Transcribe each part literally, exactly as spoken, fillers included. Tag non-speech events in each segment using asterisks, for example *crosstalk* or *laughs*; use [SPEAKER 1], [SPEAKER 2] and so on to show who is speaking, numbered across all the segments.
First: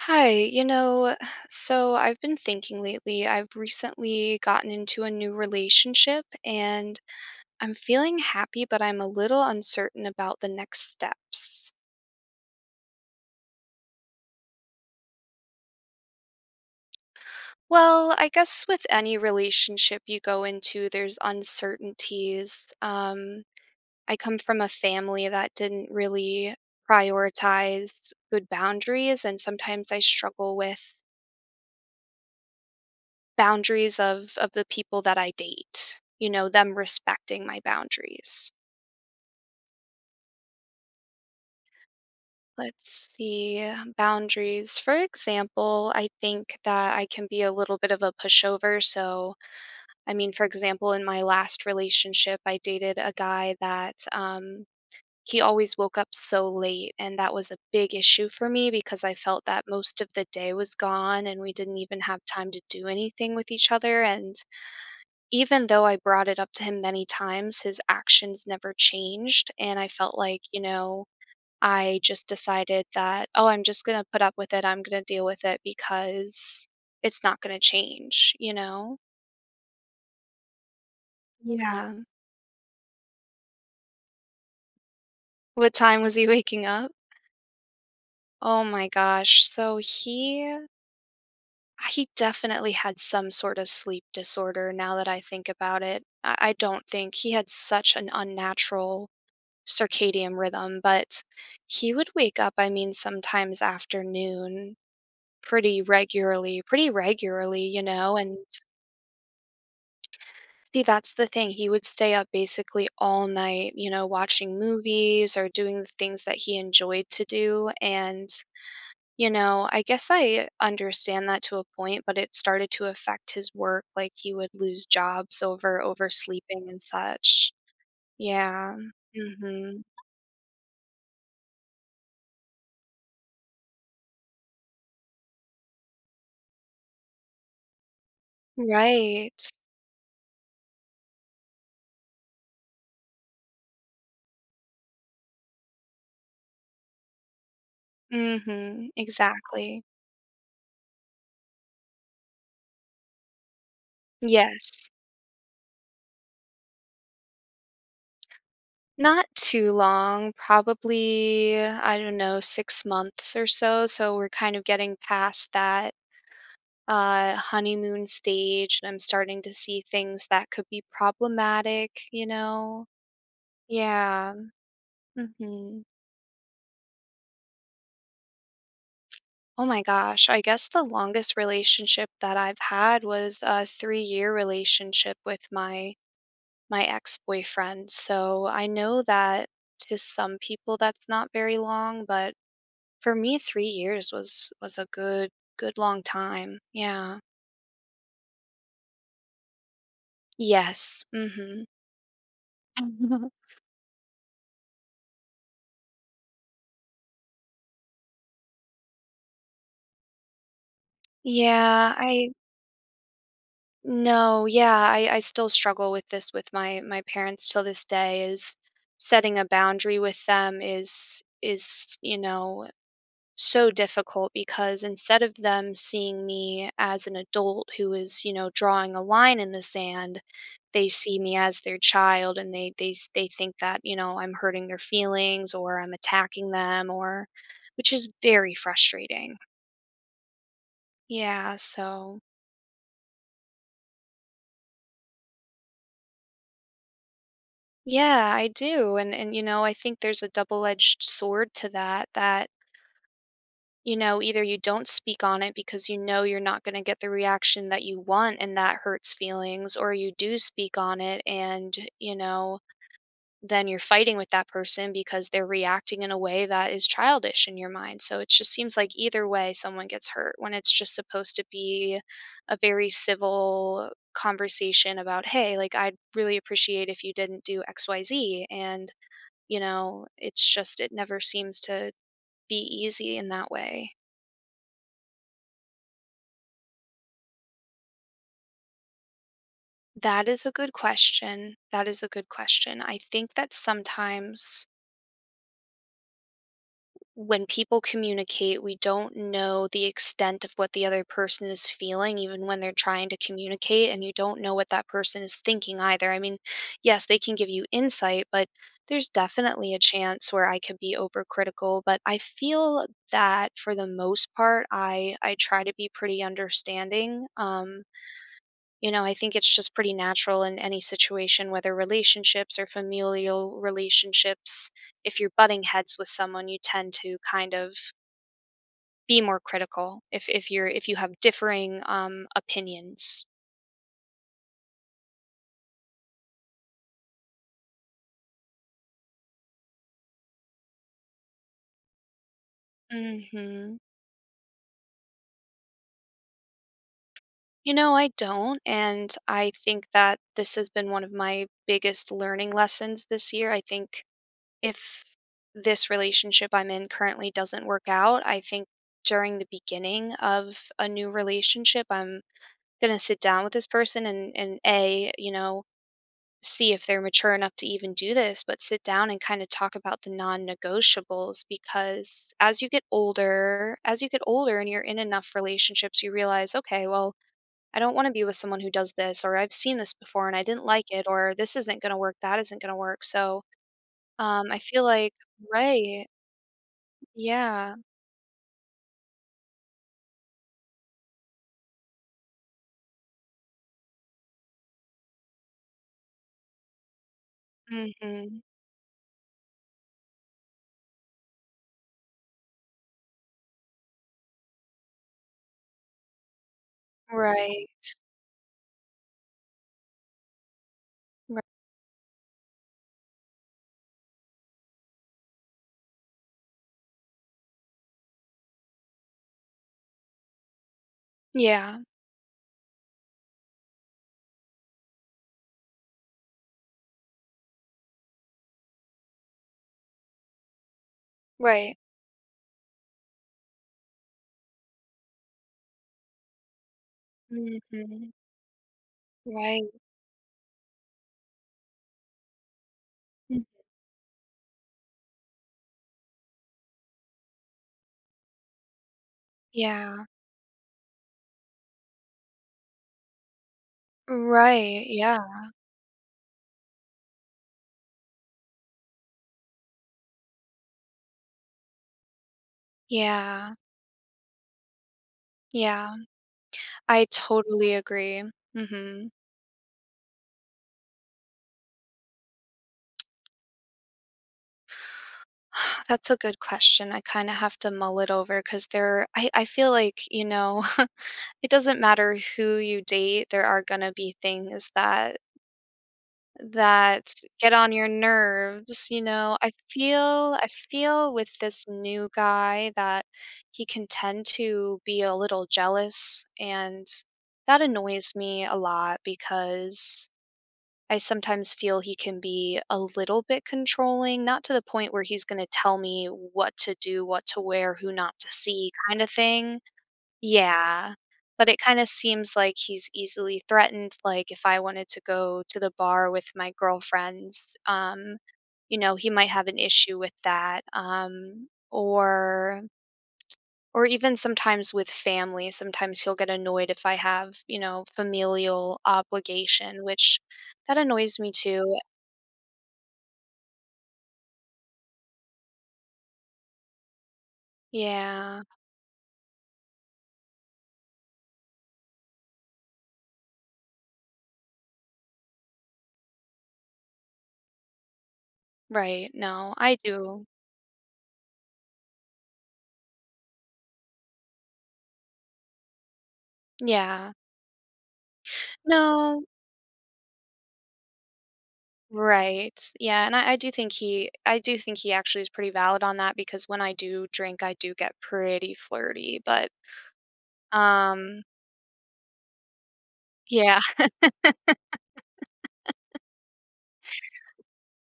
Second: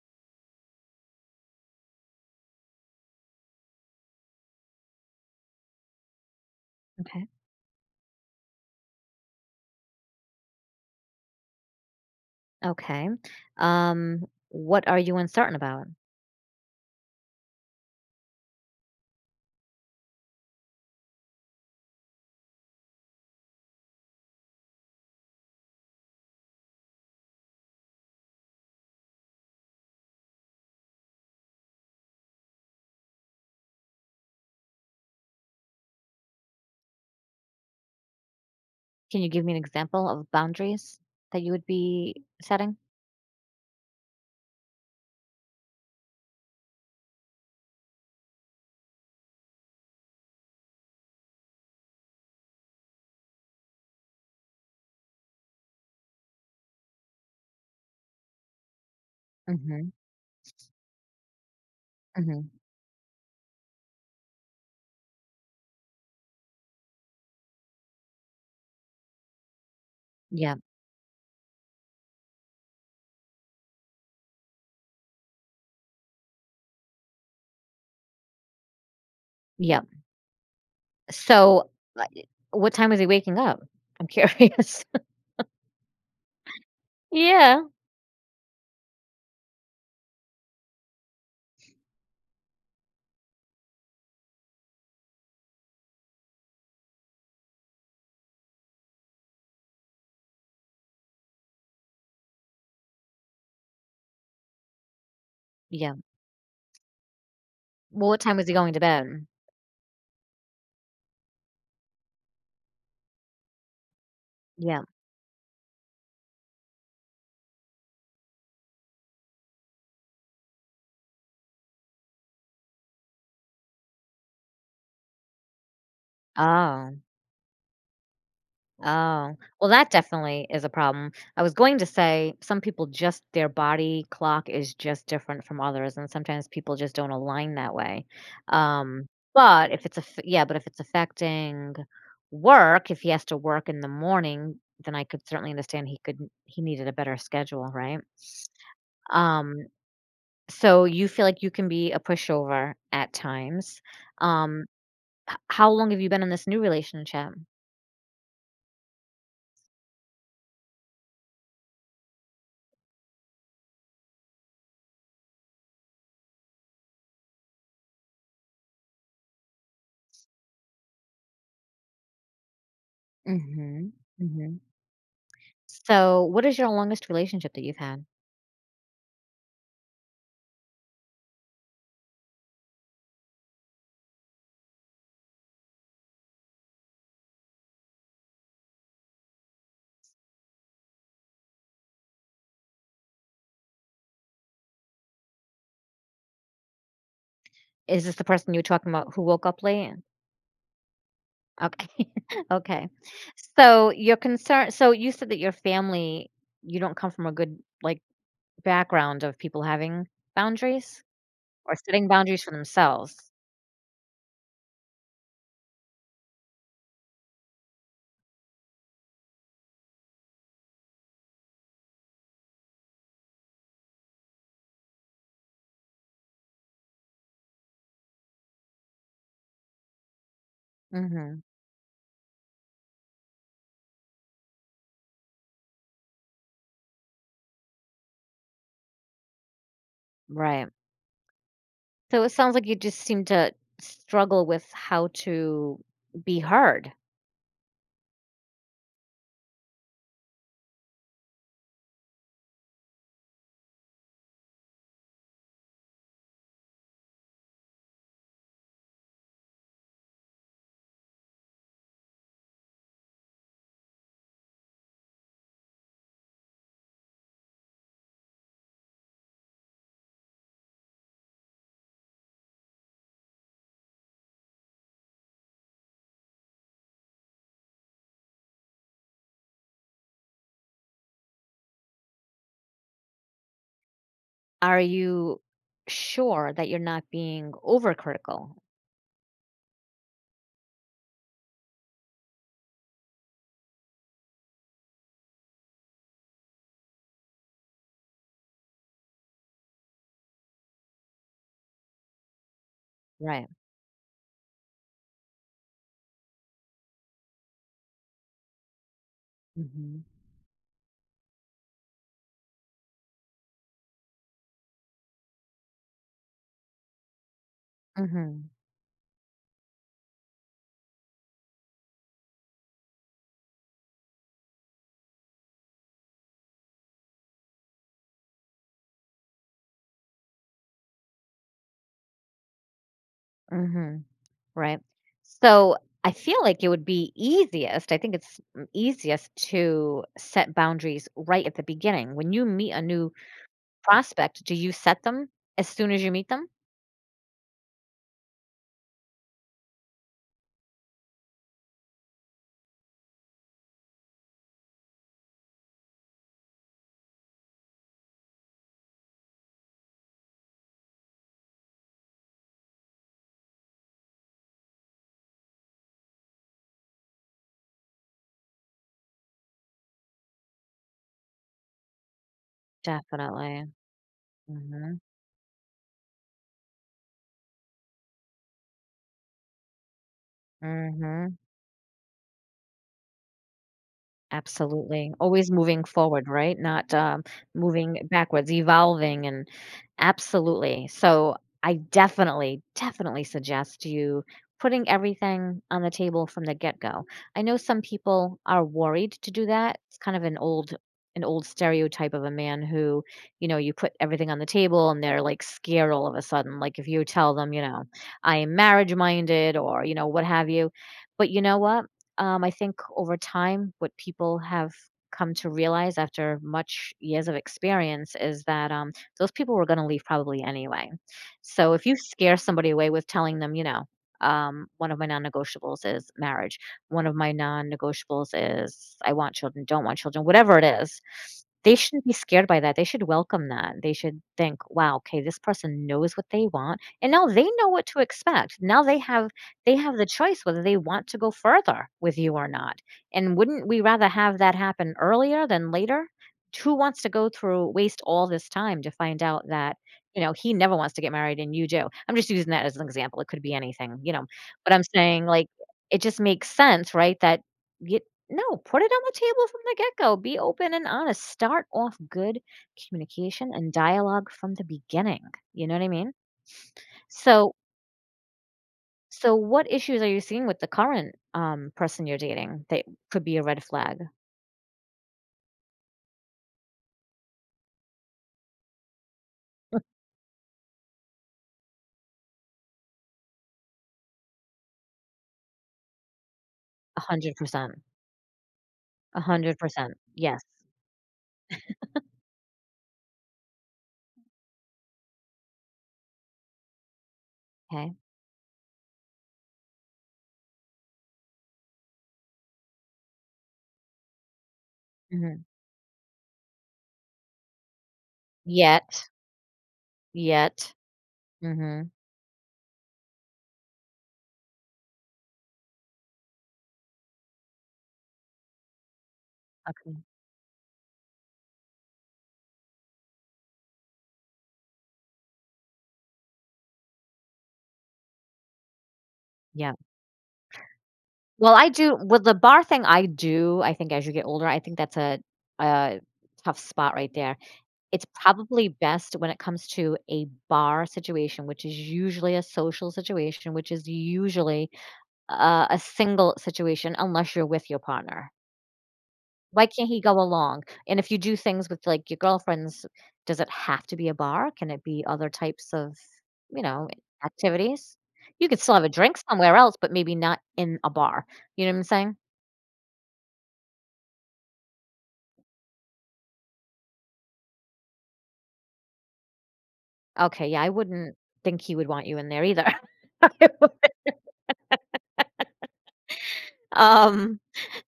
[SPEAKER 1] Hi, you know, so I've been thinking lately, I've recently gotten into a new relationship and
[SPEAKER 2] Okay.
[SPEAKER 1] I'm feeling happy, but I'm a little uncertain about the next steps.
[SPEAKER 2] Okay. Um, what are you uncertain about?
[SPEAKER 1] Well, I guess with any relationship you go into, there's uncertainties. Um, I come from a family that didn't really prioritize good boundaries, and sometimes I struggle with boundaries of of the people that I date, you know, them respecting my boundaries.
[SPEAKER 2] Can you give me an example of boundaries that you would be setting?
[SPEAKER 1] Let's see, boundaries. For example, I think that I can be a little bit of a pushover. So, I mean, for example, in my last relationship, I dated a guy that um, he always woke up so late. And that was a big issue for me because I felt that
[SPEAKER 2] Mm-hmm.
[SPEAKER 1] most of the day was gone and we didn't even have
[SPEAKER 2] Mm-hmm.
[SPEAKER 1] time to do anything with each other. And even though I brought it up to him many times, his actions never changed, and I felt like,
[SPEAKER 2] Yeah.
[SPEAKER 1] you know, I just decided that, "Oh, I'm just gonna put up with it, I'm gonna deal with it because it's not gonna change," you know?
[SPEAKER 2] Yeah. So,
[SPEAKER 1] Yeah.
[SPEAKER 2] like, what time is he waking up? I'm curious.
[SPEAKER 1] What time was he waking up?
[SPEAKER 2] *laughs* Yeah.
[SPEAKER 1] Oh my gosh, so he he definitely had some sort of sleep disorder now that I think about it. I I don't think he had such an unnatural circadian rhythm, but he would wake up, I mean, sometimes after noon pretty
[SPEAKER 2] Yeah.
[SPEAKER 1] regularly, pretty regularly, you
[SPEAKER 2] Well,
[SPEAKER 1] know,
[SPEAKER 2] what time
[SPEAKER 1] and
[SPEAKER 2] is he going to bed?
[SPEAKER 1] see, that's the thing. He would stay up basically all night, you know, watching
[SPEAKER 2] Yeah.
[SPEAKER 1] movies or doing the things that he enjoyed to do. And, you know, I guess I understand that to a point, but it started to affect his work. Like he would lose jobs over oversleeping and
[SPEAKER 2] Oh.
[SPEAKER 1] such. Yeah.
[SPEAKER 2] Oh, well,
[SPEAKER 1] Hmm.
[SPEAKER 2] that definitely is a problem. I was going to say some people just their body clock is just different from others, and sometimes people just don't align that way. Um,
[SPEAKER 1] Right.
[SPEAKER 2] but if it's a yeah, but if it's affecting work, if he has to work in the morning, then I could certainly understand he could he needed a better schedule, right?
[SPEAKER 1] Mhm,
[SPEAKER 2] Um,
[SPEAKER 1] exactly.
[SPEAKER 2] so you feel like you can be a pushover at times. Um,
[SPEAKER 1] Yes.
[SPEAKER 2] h- how long have you been in this new relationship?
[SPEAKER 1] Not too long, probably, I don't know, six months or so, so we're kind of getting past that, uh, honeymoon stage, and I'm starting to see things that could be problematic, you know?
[SPEAKER 2] Hmm
[SPEAKER 1] Yeah,
[SPEAKER 2] hmm
[SPEAKER 1] mhm.
[SPEAKER 2] So, what is your longest relationship that you've had?
[SPEAKER 1] Oh my gosh, I guess the longest relationship that I've had was a three-year relationship with my my ex-boyfriend. So I know that to some people that's not very long, but for me three years was was a good good long time. Yeah.
[SPEAKER 2] Is this the person you were talking about who woke up late?
[SPEAKER 1] Yes. Mhm.
[SPEAKER 2] Okay. *laughs* Okay.
[SPEAKER 1] *laughs*
[SPEAKER 2] So, your concern so you said that your family, you don't come from a good, like, background of people having boundaries or
[SPEAKER 1] Yeah,
[SPEAKER 2] setting
[SPEAKER 1] I
[SPEAKER 2] boundaries for themselves.
[SPEAKER 1] no, yeah, I I still struggle with this with my my parents till this day is setting a boundary with them is is, you know, so difficult because instead of them seeing me as an adult who is, you know, drawing a line in the sand, they see me
[SPEAKER 2] Mhm.
[SPEAKER 1] as their child and they they s- they think that, you know, I'm hurting their feelings or I'm attacking them or which is very frustrating.
[SPEAKER 2] Right.
[SPEAKER 1] Yeah, so
[SPEAKER 2] So, it sounds like you just seem to struggle with how to be heard.
[SPEAKER 1] yeah, I do. And and you know, I think there's a double-edged sword to that that You know, either you don't speak on it because you know you're not gonna get the reaction that you want and that hurts feelings, or you do speak on it and, you know, then you're fighting with that person because they're reacting in a way that is childish in your mind. So it just seems like either way someone gets hurt when it's just supposed to be a very civil conversation about, "Hey, like, I'd really appreciate if you didn't do X Y Z," and, you know, it's just it never seems to be easy in that way.
[SPEAKER 2] Are you sure that you're not being overcritical?
[SPEAKER 1] That is a good question. That is a good question. I think that sometimes when people communicate, we don't know the extent of what the other person is feeling, even when they're trying to
[SPEAKER 2] Right.
[SPEAKER 1] communicate, and you don't know what that person is thinking either. I mean, yes, they can give you insight, but there's definitely a
[SPEAKER 2] Mhm.
[SPEAKER 1] chance where I could be overcritical. But I feel that for the most part, I I try to be pretty understanding. Um,
[SPEAKER 2] Mhm.
[SPEAKER 1] You know, I think it's just pretty natural in any situation, whether relationships or familial relationships. If you're butting heads with someone, you tend to kind of be more critical if, if you're if you have differing um, opinions.
[SPEAKER 2] Mhm. Right. So I feel like it would be easiest, I think it's mm, easiest to set boundaries right at the beginning. When you meet a new
[SPEAKER 1] Hmm.
[SPEAKER 2] prospect, do you set them as soon as you meet them?
[SPEAKER 1] You know, I don't. And I think that this has been one of my biggest learning lessons this year. I think if this relationship I'm in currently doesn't work out, I think during the beginning of a new relationship, I'm gonna sit down with this person and and A, you know, see if they're mature enough to even do this, but sit down and kind of talk about the non-negotiables because as you get
[SPEAKER 2] Definitely.
[SPEAKER 1] older, as you get older and you're
[SPEAKER 2] Hmm
[SPEAKER 1] in enough relationships, you realize, okay, well, I don't want to be with someone who does this, or I've seen this before and I didn't like it, or
[SPEAKER 2] hmm
[SPEAKER 1] this isn't gonna work, that isn't gonna work. So um I feel like.
[SPEAKER 2] Absolutely. Always moving
[SPEAKER 1] Right.
[SPEAKER 2] forward, right? Not, um,
[SPEAKER 1] Yeah.
[SPEAKER 2] moving backwards, evolving and absolutely. So, I definitely, definitely suggest you putting everything on the table from the get-go. I know some people
[SPEAKER 1] Hmm.
[SPEAKER 2] are worried to do that. It's kind of an old an old stereotype of a man who, you know, you put everything on the table and they're, like, scared all of a sudden. Like, if you tell them, you
[SPEAKER 1] Right.
[SPEAKER 2] know, "I am marriage-minded," or, you know, what have you. But
[SPEAKER 1] Right.
[SPEAKER 2] you know what? Um, I think over time, what people have come to realize after much years of experience is that um, those people were going to leave probably anyway. So
[SPEAKER 1] Yeah.
[SPEAKER 2] if you scare somebody away with telling them, you know, um, one of my non negotiables is marriage, one of my non negotiables is I want children, don't want children, whatever it is, they
[SPEAKER 1] Right.
[SPEAKER 2] shouldn't be scared by that. They should welcome that. They should think, wow, okay, this person knows what they want. And now they know what to
[SPEAKER 1] Hmm.
[SPEAKER 2] expect. Now they have
[SPEAKER 1] Right.
[SPEAKER 2] they have the choice whether they want to go further with you or not. And
[SPEAKER 1] Mm.
[SPEAKER 2] wouldn't we rather have that happen earlier than later? Who wants to go through waste all this time to find out that,
[SPEAKER 1] Yeah.
[SPEAKER 2] you know, he never wants to get married and you do? I'm just using that as an example. It could be anything, you know. But I'm
[SPEAKER 1] Right, yeah.
[SPEAKER 2] saying like it just makes sense, right? That you no, put it on the table from the get go. Be open and honest. Start off good communication
[SPEAKER 1] Yeah,
[SPEAKER 2] and dialogue from the beginning. You know what I
[SPEAKER 1] yeah.
[SPEAKER 2] mean?
[SPEAKER 1] I
[SPEAKER 2] So
[SPEAKER 1] totally agree. Mhm.
[SPEAKER 2] so, what issues are you seeing with the current, um, person you're dating that could be a red flag?
[SPEAKER 1] *sighs* That's a good question. I kinda have to mull it over because there I I feel like, you know, *laughs* it doesn't matter who you date, there are gonna be things that that get on
[SPEAKER 2] one hundred percent.
[SPEAKER 1] your nerves, you
[SPEAKER 2] A
[SPEAKER 1] know? I
[SPEAKER 2] one hundred percent.
[SPEAKER 1] feel
[SPEAKER 2] Yes.
[SPEAKER 1] I feel with this new guy that he can tend to be a little jealous, and that
[SPEAKER 2] Okay.
[SPEAKER 1] annoys me a lot because I sometimes feel he can be a little bit controlling, not to the point where he's
[SPEAKER 2] Mhm.
[SPEAKER 1] gonna tell me what to do, what to wear, who not to see kind
[SPEAKER 2] Yet.
[SPEAKER 1] of thing.
[SPEAKER 2] Yet.
[SPEAKER 1] Yeah. But it kinda
[SPEAKER 2] Mhm.
[SPEAKER 1] seems like he's easily threatened, like, if I wanted to go to the bar with my girlfriends, um, you know, he might have an
[SPEAKER 2] Okay.
[SPEAKER 1] issue with that, um, or or even sometimes with family, sometimes he'll get annoyed if I have, you know, familial
[SPEAKER 2] Yeah.
[SPEAKER 1] obligation, which that annoys me
[SPEAKER 2] Well, I
[SPEAKER 1] too.
[SPEAKER 2] do with the bar thing, I do, I think as you get older, I think that's a a tough spot right there. It's
[SPEAKER 1] Yeah,
[SPEAKER 2] probably best when it comes to a bar situation, which is usually a social situation, which is usually, uh, a single situation unless you're with your partner.
[SPEAKER 1] right, no,
[SPEAKER 2] Why
[SPEAKER 1] I
[SPEAKER 2] can't he go
[SPEAKER 1] do.
[SPEAKER 2] along? And if you do things with, like, your girlfriends, does it have to be a bar? Can it be other types of, you know,
[SPEAKER 1] Yeah.
[SPEAKER 2] activities? You could still have a drink
[SPEAKER 1] No,
[SPEAKER 2] somewhere else, but maybe not in a bar. You know what I'm saying?
[SPEAKER 1] right, yeah, and I I do think he I do think he actually is pretty valid on that because when I do drink, I do get pretty flirty, but,
[SPEAKER 2] Okay, yeah, I wouldn't
[SPEAKER 1] um,
[SPEAKER 2] think he would want you in there either.
[SPEAKER 1] yeah,
[SPEAKER 2] *laughs*
[SPEAKER 1] *laughs*
[SPEAKER 2] Um,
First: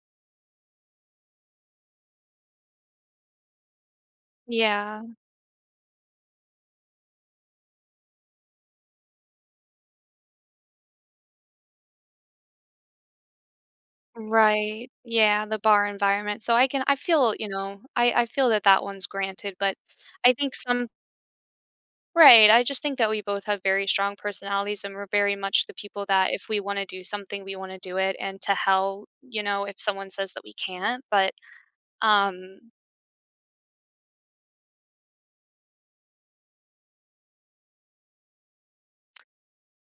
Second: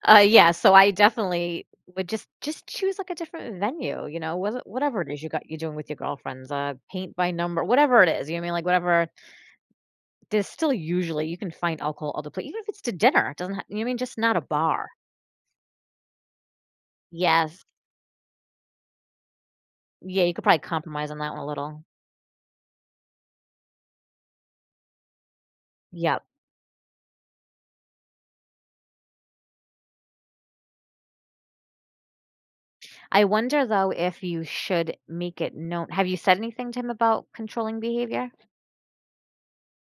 [SPEAKER 2] uh, yeah, so I definitely would just just choose, like, a different venue, you know, whether
[SPEAKER 1] yeah,
[SPEAKER 2] whatever it is you got you're doing with your girlfriends, uh, paint by number, whatever it is, you know what I mean? Like, whatever there's still usually you can find alcohol other pla even if it's to dinner, it doesn't ha you know what I mean, just not a bar.
[SPEAKER 1] right, yeah, the bar environment, so I can I feel, you
[SPEAKER 2] Yes.
[SPEAKER 1] know, I I feel that that one's granted, but
[SPEAKER 2] Yeah,
[SPEAKER 1] I
[SPEAKER 2] you could
[SPEAKER 1] think
[SPEAKER 2] probably
[SPEAKER 1] some.
[SPEAKER 2] compromise on that one a little.
[SPEAKER 1] Right. I just think that we both have very strong personalities and we're very much the people
[SPEAKER 2] Yep.
[SPEAKER 1] that if we want to do something, we want to do it and to hell, you know, if someone says that we can't. But um
[SPEAKER 2] I wonder, though, if you should make it known have you said anything to him about controlling behavior?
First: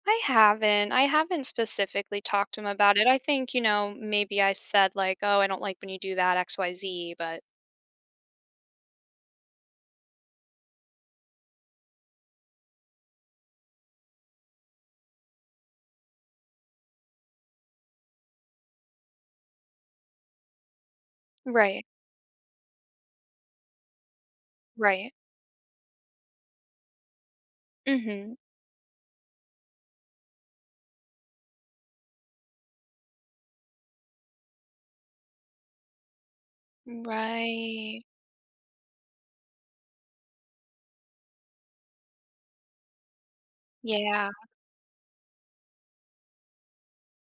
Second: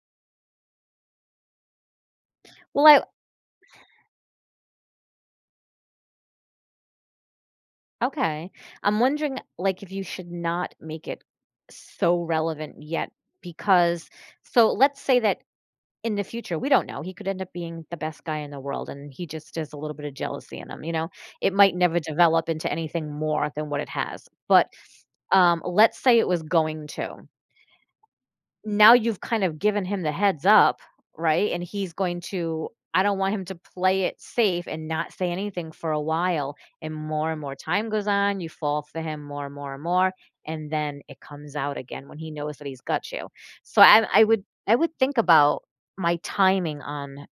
[SPEAKER 1] I haven't I haven't specifically talked to him about it.
[SPEAKER 2] Well,
[SPEAKER 1] I think, you know, maybe I said like, "Oh, I don't like when you do that X Y Z." But
[SPEAKER 2] I okay. I'm wondering, like, if you should not make it so relevant yet because so let's say that in the future, we don't know. He could end up being the best guy in the world, and he just has a little bit of jealousy in him, you know? It might
[SPEAKER 1] right.
[SPEAKER 2] never develop into anything more than what it has. But,
[SPEAKER 1] Right.
[SPEAKER 2] um, let's say it was going to
[SPEAKER 1] Mhm.
[SPEAKER 2] now you've kind of given him the heads up, right? And he's going to I don't want him to play it safe and not say anything for a while. And more and more time
[SPEAKER 1] Right.
[SPEAKER 2] goes on, you fall for him more and more and more, and then it comes out again when he knows that he's got you. So I I
[SPEAKER 1] Yeah.
[SPEAKER 2] would I would think about my timing on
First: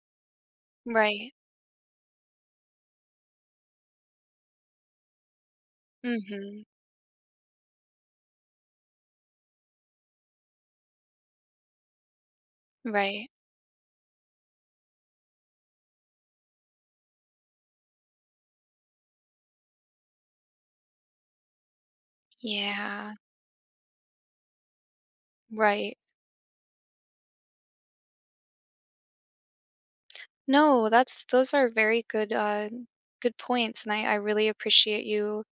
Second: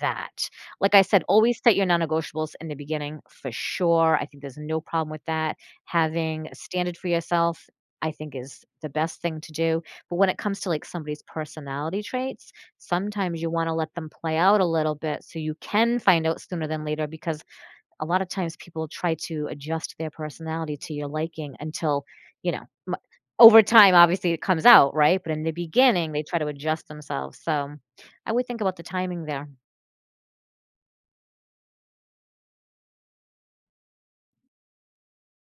[SPEAKER 2] that. Like I said,
[SPEAKER 1] Right.
[SPEAKER 2] always set your non-negotiables in the beginning for sure. I think there's no problem with that. Having a
[SPEAKER 1] Mhm.
[SPEAKER 2] standard for yourself, I think is the best thing to do but when it comes to like somebody's personality traits,
[SPEAKER 1] Right.
[SPEAKER 2] sometimes you want to let them play out a little bit so you can find out sooner than later because a lot of times people try to adjust their personality to your liking until, you know, m-
[SPEAKER 1] Yeah.
[SPEAKER 2] over time, obviously it comes out, right? But in the
[SPEAKER 1] Right.
[SPEAKER 2] beginning, they try to adjust themselves. So I would think about the timing there. Of
[SPEAKER 1] No, that's those are very good uh good points and I I really appreciate you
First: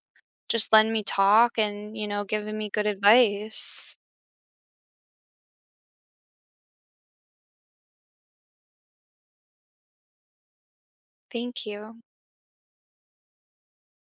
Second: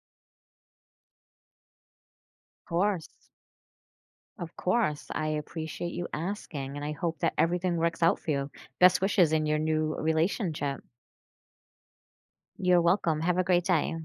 [SPEAKER 1] just letting me talk and, you know, giving me good
[SPEAKER 2] course.
[SPEAKER 1] advice.
[SPEAKER 2] Of course. I appreciate you asking and I hope that everything works out for you. Best wishes in your new relationship.
[SPEAKER 1] Thank you.
[SPEAKER 2] You're welcome. Have a great day.